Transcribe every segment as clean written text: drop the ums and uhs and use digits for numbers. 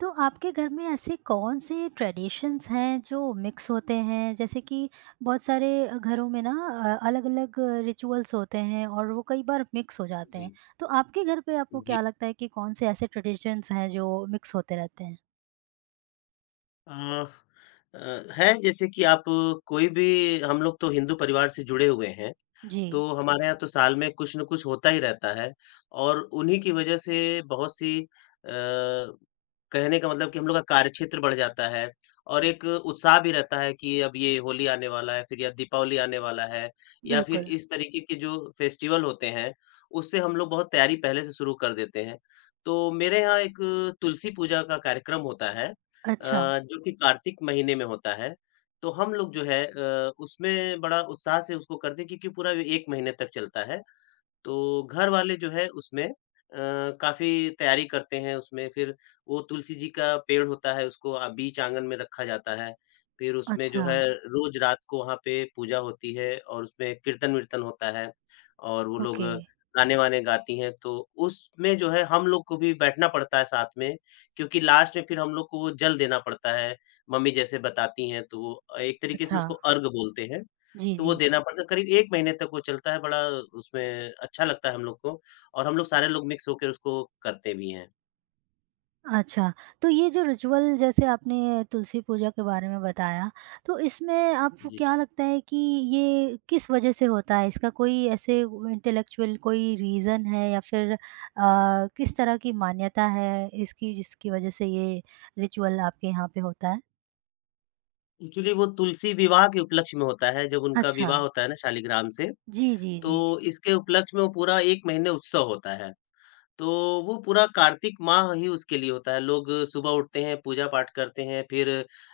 तो आपके घर में ऐसे कौन से ट्रेडिशंस हैं जो मिक्स होते हैं जैसे कि बहुत सारे घरों में ना अलग-अलग रिचुअल्स होते हैं और वो कई बार मिक्स हो जाते हैं जी, तो आपके घर पे आपको जी। क्या लगता है कि कौन से ऐसे ट्रेडिशंस हैं जो मिक्स होते रहते हैं? अ अ, है जैसे कि आप कोई भी हम लोग तो हिंदू परिवार से जुड़े हुए हैं। जी, तो हमारे यहाँ तो साल में कुछ न कुछ होता ही रहता है और उन्हीं की वजह से बहुत सी कहने का मतलब कि हम लोग का कार्यक्षेत्र बढ़ जाता है और एक उत्साह भी रहता है कि अब ये होली आने वाला है, फिर या दीपावली आने वाला है या फिर बिल्कुल। इस तरीके के जो फेस्टिवल होते हैं, उससे हम लोग बहुत तैयारी पहले से शुरू कर देते हैं। तो मेरे यहाँ एक तुलसी पूजा का कार्यक्रम होता है अच्छा, जो कि कार्तिक महीने में होता है। तो हम लोग जो है उसमें बड़ा उत्साह से उसको करते हैं क्योंकि पूरा 1 महीने तक चलता है। तो घर वाले जो है उसमें काफ़ी तैयारी करते हैं उसमें। फिर वो तुलसी जी का पेड़ होता है उसको बीच आँगन में रखा जाता है। फिर उसमें जो अच्छा, है रोज़ रात को वहाँ पे पूजा होती है और उसमें कीर्तन-वीर्तन होता है और वो लोग ओके, गाने-वाने गाती हैं। तो उसमें जो है हम लोग को भी बैठना पड़ता है साथ में क्योंकि लास्ट में फिर हम लोग को वो जल देना पड़ता है। मम्मी जैसे बताती हैं तो वो एक तरीके से अच्छा। उसको अर्घ बोलते हैं। जी, तो वो जी। देना पड़ता है, करीब 1 महीने तक वो चलता है, बड़ा उसमें अच्छा लगता है हम लोग को और हम लोग सारे लोग मिक्स होकर उसको करते भी हैं। अच्छा, तो ये जो रिचुअल जैसे आपने तुलसी पूजा के बारे में बताया, तो इसमें आपको जी। क्या लगता है कि ये किस वजह से होता है? इसका कोई ऐसे इंटेलेक्चुअल कोई रीज़न है या फिर किस तरह की मान्यता है इसकी जिसकी वजह से ये रिचुअल आपके यहाँ पे होता है? एक्चुअली वो तुलसी विवाह के उपलक्ष्य में होता है, जब उनका अच्छा। विवाह होता है ना शालिग्राम से, जी, जी, जी, जी। तो इसके उपलक्ष्य में वो पूरा 1 महीने उत्सव होता है। तो वो पूरा कार्तिक माह ही उसके लिए होता है। लोग सुबह उठते हैं, पूजा-पाठ करते हैं, फिर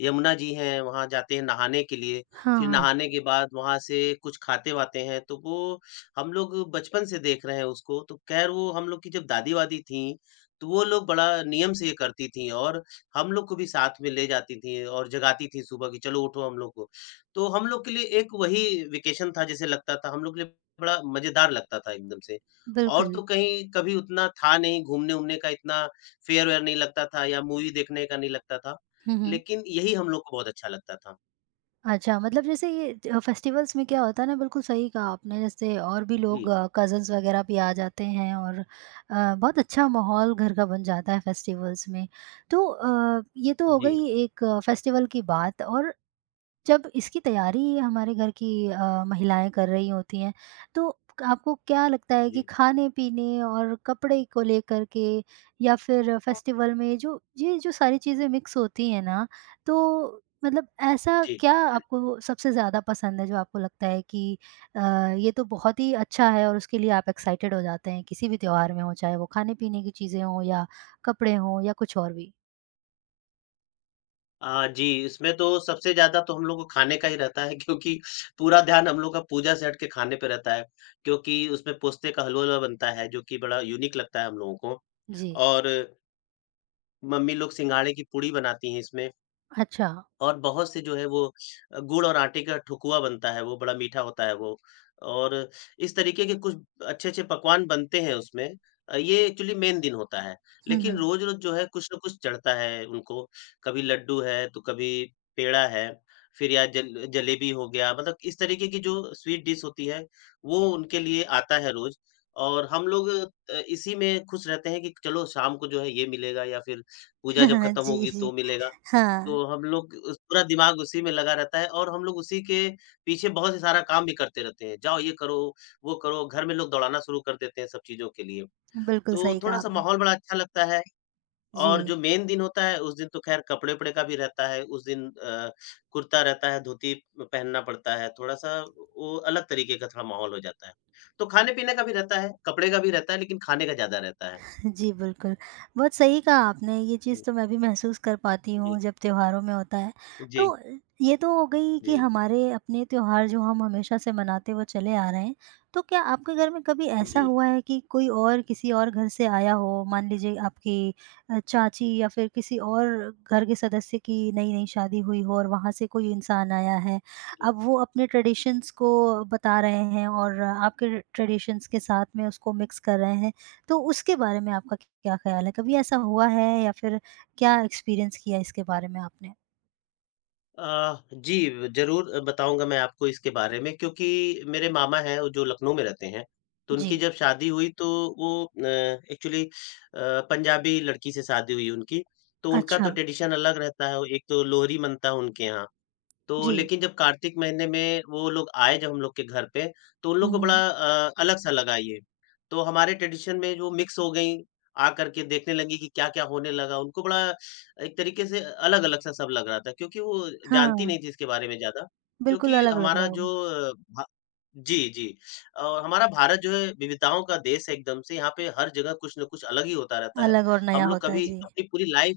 यमुना जी हैं, वहाँ जाते हैं नहाने के लिए। हाँ, फिर हाँ, नहाने के बाद वहाँ से कुछ खाते-वाते हैं, तो वो हम लोग बचपन से देख रहे हैं उसको। तो ख़ैर वो हम लोग की जब दादी-वादी थीं, तो वो लोग बड़ा नियम से ये करती थीं और हम लोग को भी साथ में ले जाती थीं और जगाती थीं सुबह कि चलो उठो हम लोग को। तो हम लोग के लिए एक वही वेकेशन था जैसे लगता था, हम लोग के लिए बड़ा मज़ेदार लगता था एकदम से। और बिल्कुल। तो कहीं कभी उतना था नहीं, घूमने-वूमने का इतना फेयर-वेयर नहीं लगता था या मूवी देखने का नहीं लगता था। हुँ, हुँ। लेकिन यही हम लोग को बहुत अच्छा लगता था। अच्छा, मतलब जैसे ये ज फेस्टिवल्स में क्या होता है ना, बिल्कुल सही कहा आपने, जैसे और भी लोग जी, कज़िन्स वग़ैरह भी आ जाते हैं और बहुत अच्छा माहौल घर का बन जाता है फेस्टिवल्स में। तो ये तो हो जी, गई एक फेस्टिवल की बात और जब इसकी तैयारी हमारे घर की महिलाएँ कर रही होती हैं, तो आपको क्या लगता है कि जी, खाने-पीने और कपड़े को लेकर के या फिर फेस्टिवल में जो ये जो सारी चीज़ें मिक्स होती हैं ना, तो मतलब ऐसा जी। क्या आपको सबसे ज़्यादा पसंद है जो आपको लगता है कि अ, ये तो बहुत ही अच्छा है और उसके लिए आप एक्साइटेड हो जाते हैं किसी भी त्योहार में हो, चाहे वो खाने-पीने की चीज़ें हों या कपड़े हों या कुछ और भी? जी, इसमें तो सबसे ज़्यादा तो हम लोग को खाने का ही रहता है क्योंकि पूरा ध्यान हम लोग का पूजा से हट के खाने पे रहता है, क्योंकि उसमें पोस्ते का हलवा-वलवा बनता है, जो कि बड़ा यूनिक लगता है हम लोगों को जी। और मम्मी लोग सिंघाड़े की पूड़ी बनाती हैं इसमें। अच्छा। और बहुत से जो है वो गुड़ और आटे का ठुकुआ बनता है वो, बड़ा मीठा होता है वो। और इस तरीके के कुछ अच्छे-अच्छे पकवान बनते हैं उसमें। ये एक्चुअली मेन दिन होता है। हुँ, लेकिन हुँ। रोज़-रोज़ जो है कुछ ना कुछ चढ़ता है उनको। कभी लड्डू है, तो कभी पेड़ा है, फिर या जल जलेबी हो गया, मतलब इस तरीके की जो स्वीट डिश होती है, वो उनके लिए आता है रोज़। और हम लोग इसी में खुश रहते हैं कि चलो शाम को जो है ये मिलेगा या फिर पूजा जब खत्म जी, होगी जी। तो मिलेगा। हाँ। तो हम लोग उस पूरा दिमाग उसी में लगा रहता है और हम लोग उसी के पीछे बहुत से सारा काम भी करते रहते हैं। जाओ ये करो, वो करो, घर में लोग दौड़ाना शुरू कर देते हैं सब चीज़ों के लिए। बिल्कुल तो सही कहा थोड़ा-सा आपने। माहौल बड़ा अच्छा लगता है और जी। जो मेन दिन होता है, उस दिन तो ख़ैर कपड़े-वपड़े का भी रहता है। उस दिन कुर्ता रहता है, धोती पहनना पड़ता है। थोड़ा-सा वो अलग तरीके का थोड़ा माहौल हो जाता है। तो खाने-पीने का भी रहता है, कपड़े का भी रहता है, लेकिन खाने का ज़्यादा रहता है। जी, बिल्कुल। बहुत सही कहा आपने, ये चीज़ जी, तो मैं भी महसूस कर पाती जी। हूँ जब त्योहारों में होता है। जी, तो ये तो हो गई कि जी, हमारे अपने त्योहार जो हम हमेशा से मनाते वो चले आ रहे हैं। तो क्या आपके घर में कभी ऐसा जी, हुआ है कि कोई और किसी और घर से आया हो, मान लीजिए आपकी चाची या फिर किसी और घर के सदस्य की नई-नई शादी हुई हो और वहाँ से कोई इंसान आया है। जी। अब वो अपने ट्रेडिशंस को बता रहे हैं और आपके ट्रेडिशंस के साथ में उसको मिक्स कर रहे हैं। तो उसके बारे में आपका क्या ख़्याल है? कभी ऐसा हुआ है या फिर क्या एक्सपीरियंस किया इसके बारे में आपने? जी, ज़रूर बताऊँगा मैं आपको इसके बारे में क्योंकि मेरे मामा हैं वो जो लखनऊ में रहते हैं, तो उनकी जी। जब शादी हुई तो वो एक्चुअली पंजाबी लड़की से शादी हुई उनकी, तो उनका तो अच्छा, ट्रेडिशन अलग रहता है, एक तो लोहरी मनता है उनके यहाँ। तो जी। लेकिन जब कार्तिक महीने में वो लोग आए जब हम लोग के घर पे, तो उन लोग को हुँ, बड़ा हुँ। अलग-सा लगा ये। तो हमारे ट्रेडिशन में जो मिक्स हो गई, आ कर के देखने लगी कि क्या-क्या होने लगा, उनको बड़ा एक तरीके से अलग-अलग सा सब लग रहा था क्योंकि वो जानती हाँ, नहीं थी इसके बारे में ज़्यादा। बिल्कुल क्योंकि अलग लग हमारा रहा जो होगा। अ, भा जी, जी। और हमारा भारत जो है विविधताओं का देश है एकदम से, यहाँ पे हर जगह कुछ न कुछ अलग ही होता रहता है। अलग और हम नया लोग होता है, कभी जी। अपनी पूरी लाइफ़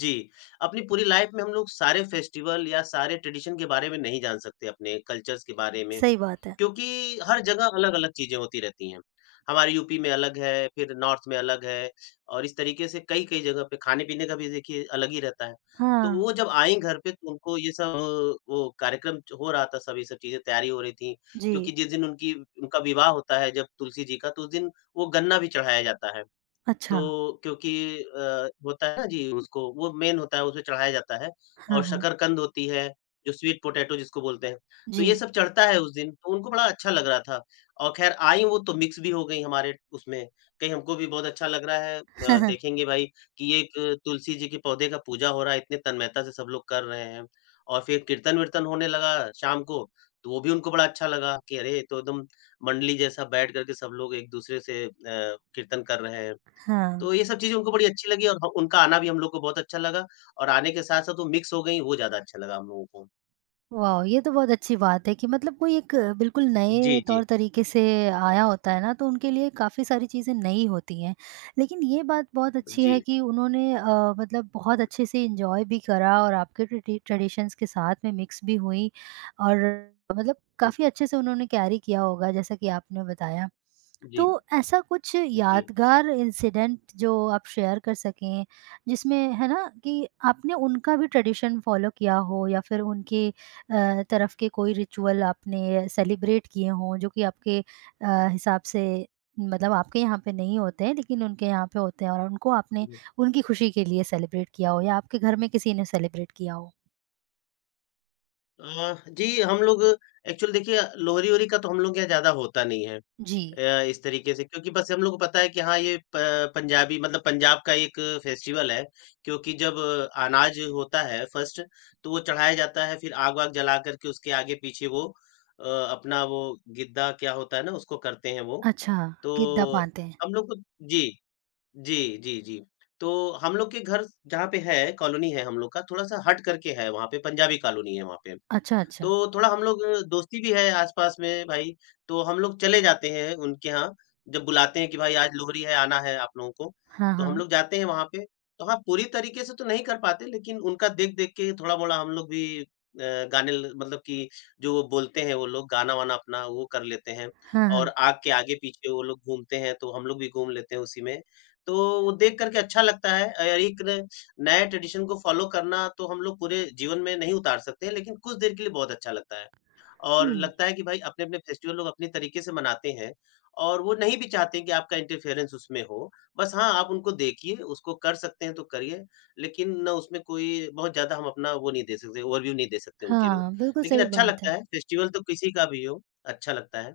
जी, अपनी पूरी लाइफ में हम लोग सारे फेस्टिवल या सारे ट्रेडिशन के बारे में नहीं जान सकते अपने कल्चर्स के बारे में, सही बात है। क्योंकि हर जगह अलग-अलग चीज़ें होती रहती हैं। हमारे यूपी में अलग है, फिर नॉर्थ में अलग है और इस तरीके से कई-कई जगह पे खाने-पीने का भी देखिए अलग ही रहता है। तो हाँ, वो जब आईं घर पे तो उनको ये सब वो कार्यक्रम हो रहा था सब ये सब चीज़ें तैयारी हो रही थी, जी। क्योंकि जिस दिन उनकी उनका विवाह होता है जब तुलसी जी का तो उस दिन वो गन्ना भी चढ़ाया जाता है। अच्छा। तो क्योंकि होता है ना जी उसको वो मेन होता है, उसमें चढ़ाया जाता है और हाँ, हाँ। शकरकंद होती है, जो स्वीट पोटैटो जिसको बोलते हैं। तो जी। ये सब चढ़ता है उस दिन, तो उनको बड़ा अच्छा लग रहा था और ख़ैर आई वो तो मिक्स भी हो गई हमारे उसमें। कहीं हमको भी बहुत अच्छा लग रहा है देखेंगे भाई कि ये एक तुलसी जी के पौधे का पूजा हो रहा है, इतने तन्मयता से सब लोग कर रहे हैं और फिर कीर्तन-वीर्तन होने लगा शाम को, तो वो भी उनको बड़ा अच्छा लगा कि अरे! ये तो एकदम मंडली जैसा बैठ कर के सब लोग एक-दूसरे से कीर्तन कर रहे हैं। हाँ। तो ये सब चीज़ें उनको बड़ी अच्छी लगी और ह उनका आना भी हम लोग को बहुत अच्छा लगा और आने के साथ-साथ वो मिक्स हो गई, वो ज़्यादा अच्छा लगा हम लोगों को। वाह! ये तो बहुत अच्छी बात है कि मतलब कोई एक बिल्कुल जी, नए जी। तौर-तरीके से आया होता है ना, तो उनके लिए काफ़ी सारी चीज़ें नई होती हैं। लेकिन ये बात बहुत अच्छी है जी। कि उन्होंने मतलब बहुत अच्छे से एन्जॉय भी करा और आपके ट्रेडिशंस के साथ में मिक्स भी हुई और मतलब काफ़ी अच्छे से उन्होंने कैरी किया होगा, जैसा कि आपने बताया। तो जी, ऐसा कुछ जी, यादगार इंसिडेंट जो आप शेयर कर सकें, जिसमें है ना कि आपने उनका भी ट्रेडिशन फ़ॉलो किया हो या फिर उनके तरफ के कोई रिचुअल आपने सेलिब्रेट किए हों जो कि आपके हिसाब से मतलब आपके यहाँ पे नहीं होते हैं लेकिन उनके यहाँ पे होते हैं और उनको आपने जी। उनकी खुशी के लिए सेलिब्रेट किया हो या आपके घर में किसी ने सेलिब्रेट किया हो? जी, हम लोग एक्चुअली देखिए लोहरी-वोहरी का तो हम लोग के यहाँ ज़्यादा होता नहीं है जी। इस तरीके से क्योंकि बस हम लोग को पता है कि हाँ, ये प पंजाबी मतलब पंजाब का एक फेस्टिवल है क्योंकि जब अनाज होता है फर्स्ट तो वो चढ़ाया जाता है फिर आग-वाग जला कर के उसके आगे-पीछे वो अपना वो गिद्दा क्या होता है ना उसको करते हैं वो अच्छा, तो गिद्दा बाँधते हैं। हम लोग को जी, जी, जी, जी। तो हम लोग के घर जहाँ पे है, कॉलोनी है हम लोग का, थोड़ा-सा हट करके है वहाँ पे, पंजाबी कॉलोनी है वहाँ पे। अच्छा, अच्छा। तो थोड़ा हम लोग दोस्ती भी है आस-पास में भाई, तो हम लोग चले जाते हैं उनके यहाँ, जब बुलाते हैं कि भाई आज लोहरी है, आना है आप लोगों को, हाँ, तो हम हाँ। लोग जाते हैं वहाँ पे। तो हाँ, पूरी तरीके से तो नहीं कर पाते लेकिन उनका देख-देख के थोड़ा-मोड़ा हम लोग भी गाने ल मतलब कि जो वो बोलते हैं वो लोग, गाना-वाना अपना वो कर लेते हैं हाँ, और हाँ। आग के आगे-पीछे वो लोग घूमते हैं, तो हम लोग भी घूम लेते हैं उसी में। तो वो देख कर के अच्छा लगता है एक नए ट्रेडिशन को फ़ॉलो करना तो हम लोग पूरे जीवन में नहीं उतार सकते हैं, लेकिन कुछ देर के लिए बहुत अच्छा लगता है। और जी। लगता है कि भाई अपने-अपने फेस्टिवल लोग अपने तरीके से मनाते हैं और वो नहीं भी चाहते कि आपका इंटरफेरेंस उसमें हो। बस हाँ, आप उनको देखिए, उसको कर सकते हैं तो करिए, लेकिन ना उसमें कोई बहुत ज़्यादा हम अपना वो नहीं दे सकते, ओवरव्यू नहीं दे सकते उनके मतलब। हाँ, बिल्कुल लेकिन सही अच्छा बात लगता है। है, फेस्टिवल तो किसी का भी हो, अच्छा लगता है।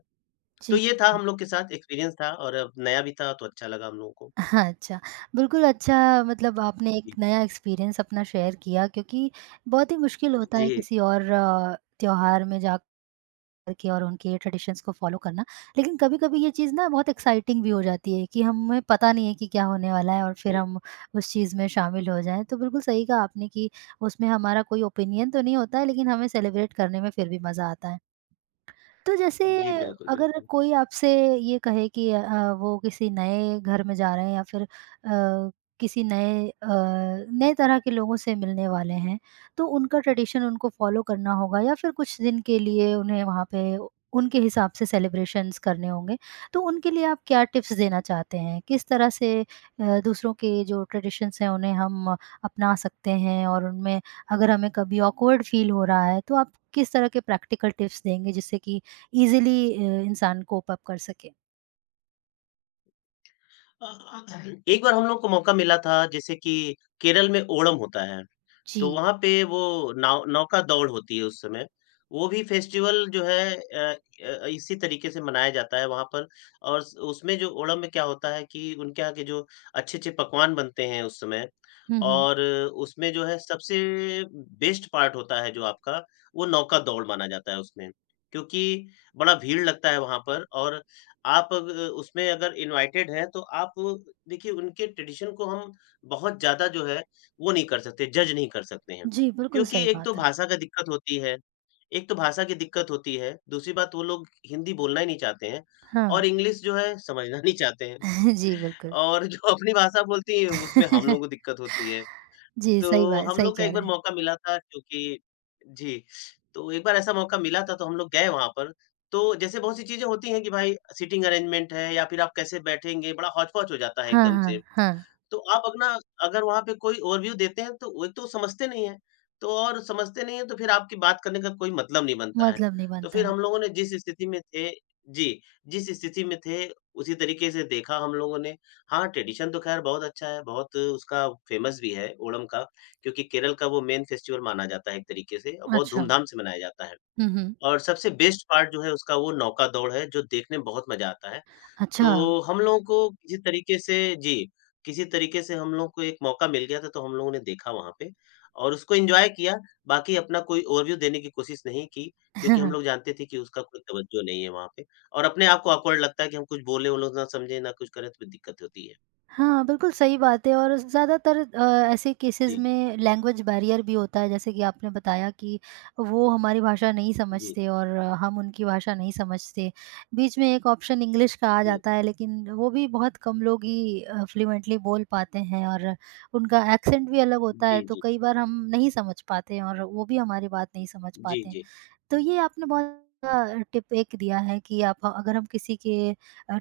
तो जी। ये था हम लोग के साथ एक्सपीरियंस था और अब नया भी था तो अच्छा लगा हम लोगों को। हाँ, अच्छा। बिल्कुल अच्छा मतलब आपने जी, एक नया एक्सपीरियंस अपना शेयर किया क्योंकि बहुत ही मुश्किल होता है जी, किसी और त्योहार में जा करके और उनके ट्रेडिशंस को फॉलो करना। लेकिन कभी-कभी ये चीज़ ना बहुत एक्साइटिंग भी हो जाती है कि हमें पता नहीं है कि क्या होने वाला है और फिर जी, हम उस चीज़ में शामिल हो जाएँ। तो बिल्कुल सही कहा आपने कि उसमें हमारा कोई ओपिनियन तो नहीं होता है लेकिन हमें सेलिब्रेट करने में फिर भी मज़ा आता है। तो जैसे जी, बिल्कुल, अगर बिल्कुल। कोई आपसे ये कहे कि हाँ, वो किसी नए घर में जा रहे हैं या फिर किसी नए नए तरह के लोगों से मिलने वाले हैं तो उनका ट्रेडिशन उनको फॉलो करना होगा या फिर कुछ दिन के लिए उन्हें वहाँ पे उनके हिसाब से सेलिब्रेशंस करने होंगे तो उनके लिए आप क्या टिप्स देना चाहते हैं किस तरह से दूसरों के जो ट्रेडिशंस हैं उन्हें हम अपना सकते हैं और उनमें अगर हमें कभी ऑकवर्ड फील हो रहा है तो आप किस तरह के प्रैक्टिकल टिप्स देंगे जिससे कि ईज़िली इंसान कोप अप कर सके। अ, एक बार हम लोग को मौका मिला था जैसे कि केरल में ओणम होता है। तो जी। वहाँ पे वो नाव नौका दौड़ होती है उस समय। वो भी फेस्टिवल जो है अ अ, इसी तरीके से मनाया जाता है वहाँ पर और स उसमें जो ओणम में क्या होता है कि उनके यहाँ के जो अच्छे-अच्छे पकवान बनते हैं उस समय हुँ, हुँ। और उसमें जो है सबसे बेस्ट पार्ट होता है जो आपका, वो नौका दौड़ माना जाता है उसमें। क्योंकि बड़ा भीड़ लगता है वहाँ पर और आप अग उसमें अगर इनवाइटेड हैं तो आप देखिए उनके ट्रेडिशन को हम बहुत ज़्यादा जो है वो नहीं कर सकते, जज नहीं कर सकते हैं। जी, बिल्कुल क्योंकि सही बात है। एक तो भाषा की दिक्कत होती है, दूसरी बात वो लोग हिंदी बोलना ही नहीं चाहते हैं हाँ। और इंग्लिश जो है समझना नहीं चाहते हैं। जी, बिल्कुल। और जो अपनी भाषा बोलती है उसमें हम लोगों को दिक्कत होती है। जी, सही तो बात हम सही लोग का कह एक रहे बार हैं। मौका मिला था क्योंकि जी, तो एक बार ऐसा मौका मिला था तो हम लोग गए वहाँ पर। तो जैसे बहुत सी चीज़ें होती हैं कि भाई सीटिंग अरेंजमेंट है या फिर आप कैसे बैठेंगे, बड़ा हौच-पौच हो जाता है हाँ, एकदम से। हाँ, हाँ। तो आप अपना अगर वहाँ पे कोई ओवरव्यू देते हैं तो वो एक तो वो समझते नहीं हैं, तो और समझते नहीं हैं तो फिर आपकी बात करने का कोई मतलब नहीं बनता है। मतलब नहीं तो बनता फिर है। हम लोगों ने जी, जिस स्थिति में थे उसी तरीके से देखा हम लोगों ने। हाँ, ट्रेडिशन तो ख़ैर बहुत अच्छा है, बहुत उसका फ़ेमस भी है ओणम का क्योंकि केरल का वो मेन फेस्टिवल माना जाता है एक तरीके से और बहुत अच्छा। धूमधाम से मनाया जाता है। हुँ, हुँ। और सबसे बेस्ट पार्ट जो है उसका वो नौका दौड़ है जो देखने में बहुत मज़ा आता है। अच्छा। तो हम लोगों को किसी तरीके से हम लोगों को एक मौका मिल गया था, तो हम लोगों ने देखा वहाँ पे और उसको एन्जॉय किया, बाकी अपना कोई ओवरव्यू देने की कोशिश नहीं की, क्योंकि हम लोग जानते थे कि उसका कोई तवज्जो नहीं है वहाँ पे और अपने आप को ऑकवर्ड लगता है कि हम कुछ बोले, वो लोग ना समझे, ना कुछ करें, तो फिर दिक्कत होती है। हाँ, बिल्कुल सही बात है और ज़्यादातर ऐसे केसेस जी, में लैंग्वेज बैरियर भी होता है, जैसे कि आपने बताया कि वो हमारी भाषा नहीं जी, समझते और हम उनकी भाषा नहीं समझते। बीच में एक ऑप्शन इंग्लिश का आ जी, जाता है, लेकिन वो भी बहुत कम लोग ही फ्लुएंटली बोल पाते हैं और उनका एक्सेंट भी अलग जी, होता है, जी, तो जी, कई बार हम नहीं समझ पाते हैं और वो भी हमारी बात नहीं समझ जी, पाते हैं। जी, तो ये आपने बहुत टिप एक दिया है कि आप अगर हम किसी के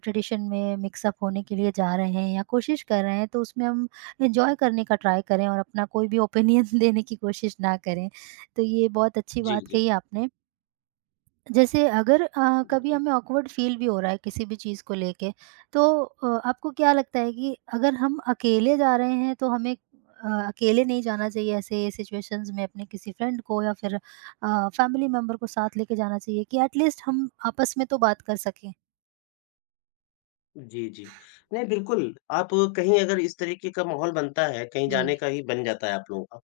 ट्रेडिशन में मिक्सअप होने के लिए जा रहे हैं या कोशिश कर रहे हैं तो उसमें हम एंजॉय करने का ट्राई करें और अपना कोई भी ओपिनियन देने की कोशिश ना करें। तो ये बहुत अच्छी बात जी, कही आपने। जैसे अगर कभी जी, हमें ऑकवर्ड फील भी हो रहा है किसी भी चीज़ को लेके, तो आपको क्या लगता है कि अगर हम अकेले जा रहे हैं तो हमें अकेले नहीं जाना चाहिए ऐसे सिचुएशंस में अपने किसी फ्रेंड को या फिर फैमिली मेंबर को साथ लेके जाना चाहिए कि एटलीस्ट हम आपस में तो बात कर सकें? जी, जी। नहीं, बिल्कुल, आप कहीं अगर इस तरीके का माहौल बनता है, कहीं जाने जी, का ही बन जाता है आप लोगों का,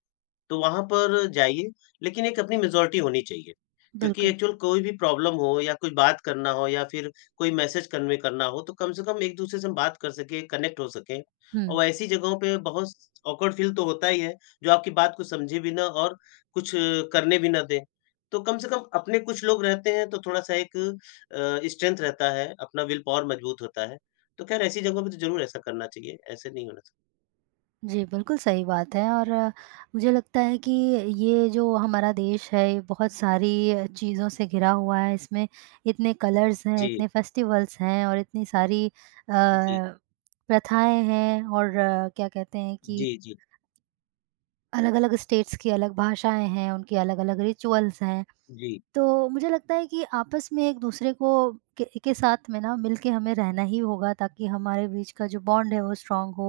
तो वहाँ पर जाइए, लेकिन एक अपनी मेजॉरिटी होनी चाहिए, क्योंकि बिल्कुल। एक्चुअल कोई भी प्रॉब्लम हो या कोई बात करना हो या फिर कोई मैसेज कन्वे करना हो, तो कम से कम एक-दूसरे से हम बात कर सकें, कनेक्ट हो सकें हुँ। और ऐसी जगहों पे बहुत ऑकवर्ड फील तो होता ही है, जो आपकी बात को समझे भी ना और कुछ करने भी ना दें। तो कम से कम अपने कुछ लोग रहते हैं, तो थोड़ा-सा एक स्ट्रेंथ रहता है, अपना विल पावर मजबूत होता है। तो खैर ऐसी जगहों पे तो ज़रूर ऐसा करना चाहिए, ऐसे नहीं होना चाहिए। जी, बिल्कुल सही बात है और मुझे लगता है कि ये जो हमारा देश है ये बहुत सारी चीज़ों से घिरा हुआ है। इसमें इतने कलर्स हैं, जी, इतने फेस्टिवल्स हैं और इतनी सारी जी, प्रथाएँ हैं और क्या कहते हैं जी, कि जी, जी। अलग-अलग स्टेट्स की अलग भाषाएँ हैं, उनकी अलग-अलग रिचुअल्स हैं। जी तो मुझे लगता है कि आपस में एक-दूसरे को के साथ में ना मिल के हमें रहना ही होगा ताकि हमारे बीच का जो बॉन्ड है वो स्ट्रॉन्ग हो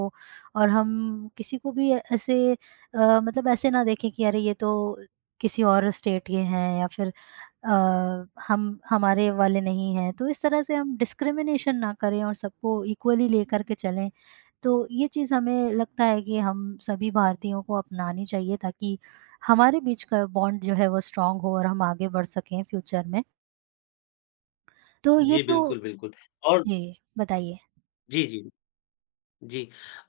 और हम किसी को भी ऐसे मतलब ऐसे ना देखें कि अरे ये तो किसी और स्टेट के हैं या फिर अ, हम हमारे वाले नहीं हैं। तो इस तरह से हम डिस्क्रिमिनेशन ना करें और सबको इक्वली लेकर के चलें। तो ये चीज़ हमें लगता है कि हम सभी भारतीयों को अपनानी चाहिए ताकि हमारे बीच का बॉन्ड जो है वो स्ट्रॉन्ग हो और हम आगे बढ़ सकें फ्यूचर में। तो ये जी, जो बिल्कुल, बिल्कुल। और जी, बताइए। जी, जी, जी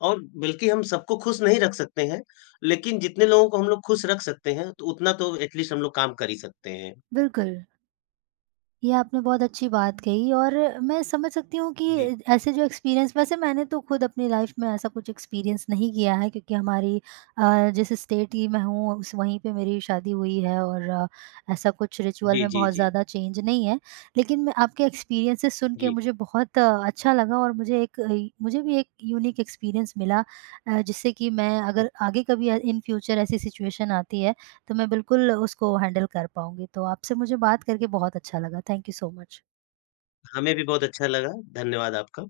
और बल्कि हम सबको खुश नहीं रख सकते हैं, लेकिन जितने लोगों को हम लोग खुश रख सकते हैं, तो उतना तो एटलीस्ट हम लोग काम कर ही सकते हैं। बिल्कुल। ये आपने बहुत अच्छी बात कही और मैं समझ सकती हूँ कि जी। ऐसे जो एक्सपीरियंस वैसे मैंने तो खुद अपनी लाइफ में ऐसा कुछ एक्सपीरियंस नहीं किया है क्योंकि हमारी जिस स्टेट की मैं हूँ उस वहीं पे मेरी शादी हुई है और ऐसा कुछ रिचुअल जी, में जी, बहुत जी, ज़्यादा चेंज नहीं है लेकिन मैं आपके एक्सपीरियंसेस सुन के जी। मुझे बहुत अच्छा लगा और मुझे एक मुझे भी एक यूनिक एक्सपीरियंस मिला जिससे कि मैं अगर आगे कभी इन फ्यूचर ऐसी सिचुएशन आती है तो मैं बिल्कुल उसको हैंडल कर पाऊँगी। तो आपसे मुझे बात करके बहुत अच्छा लगा। Thank you so much. हमें भी बहुत अच्छा लगा। धन्यवाद आपका।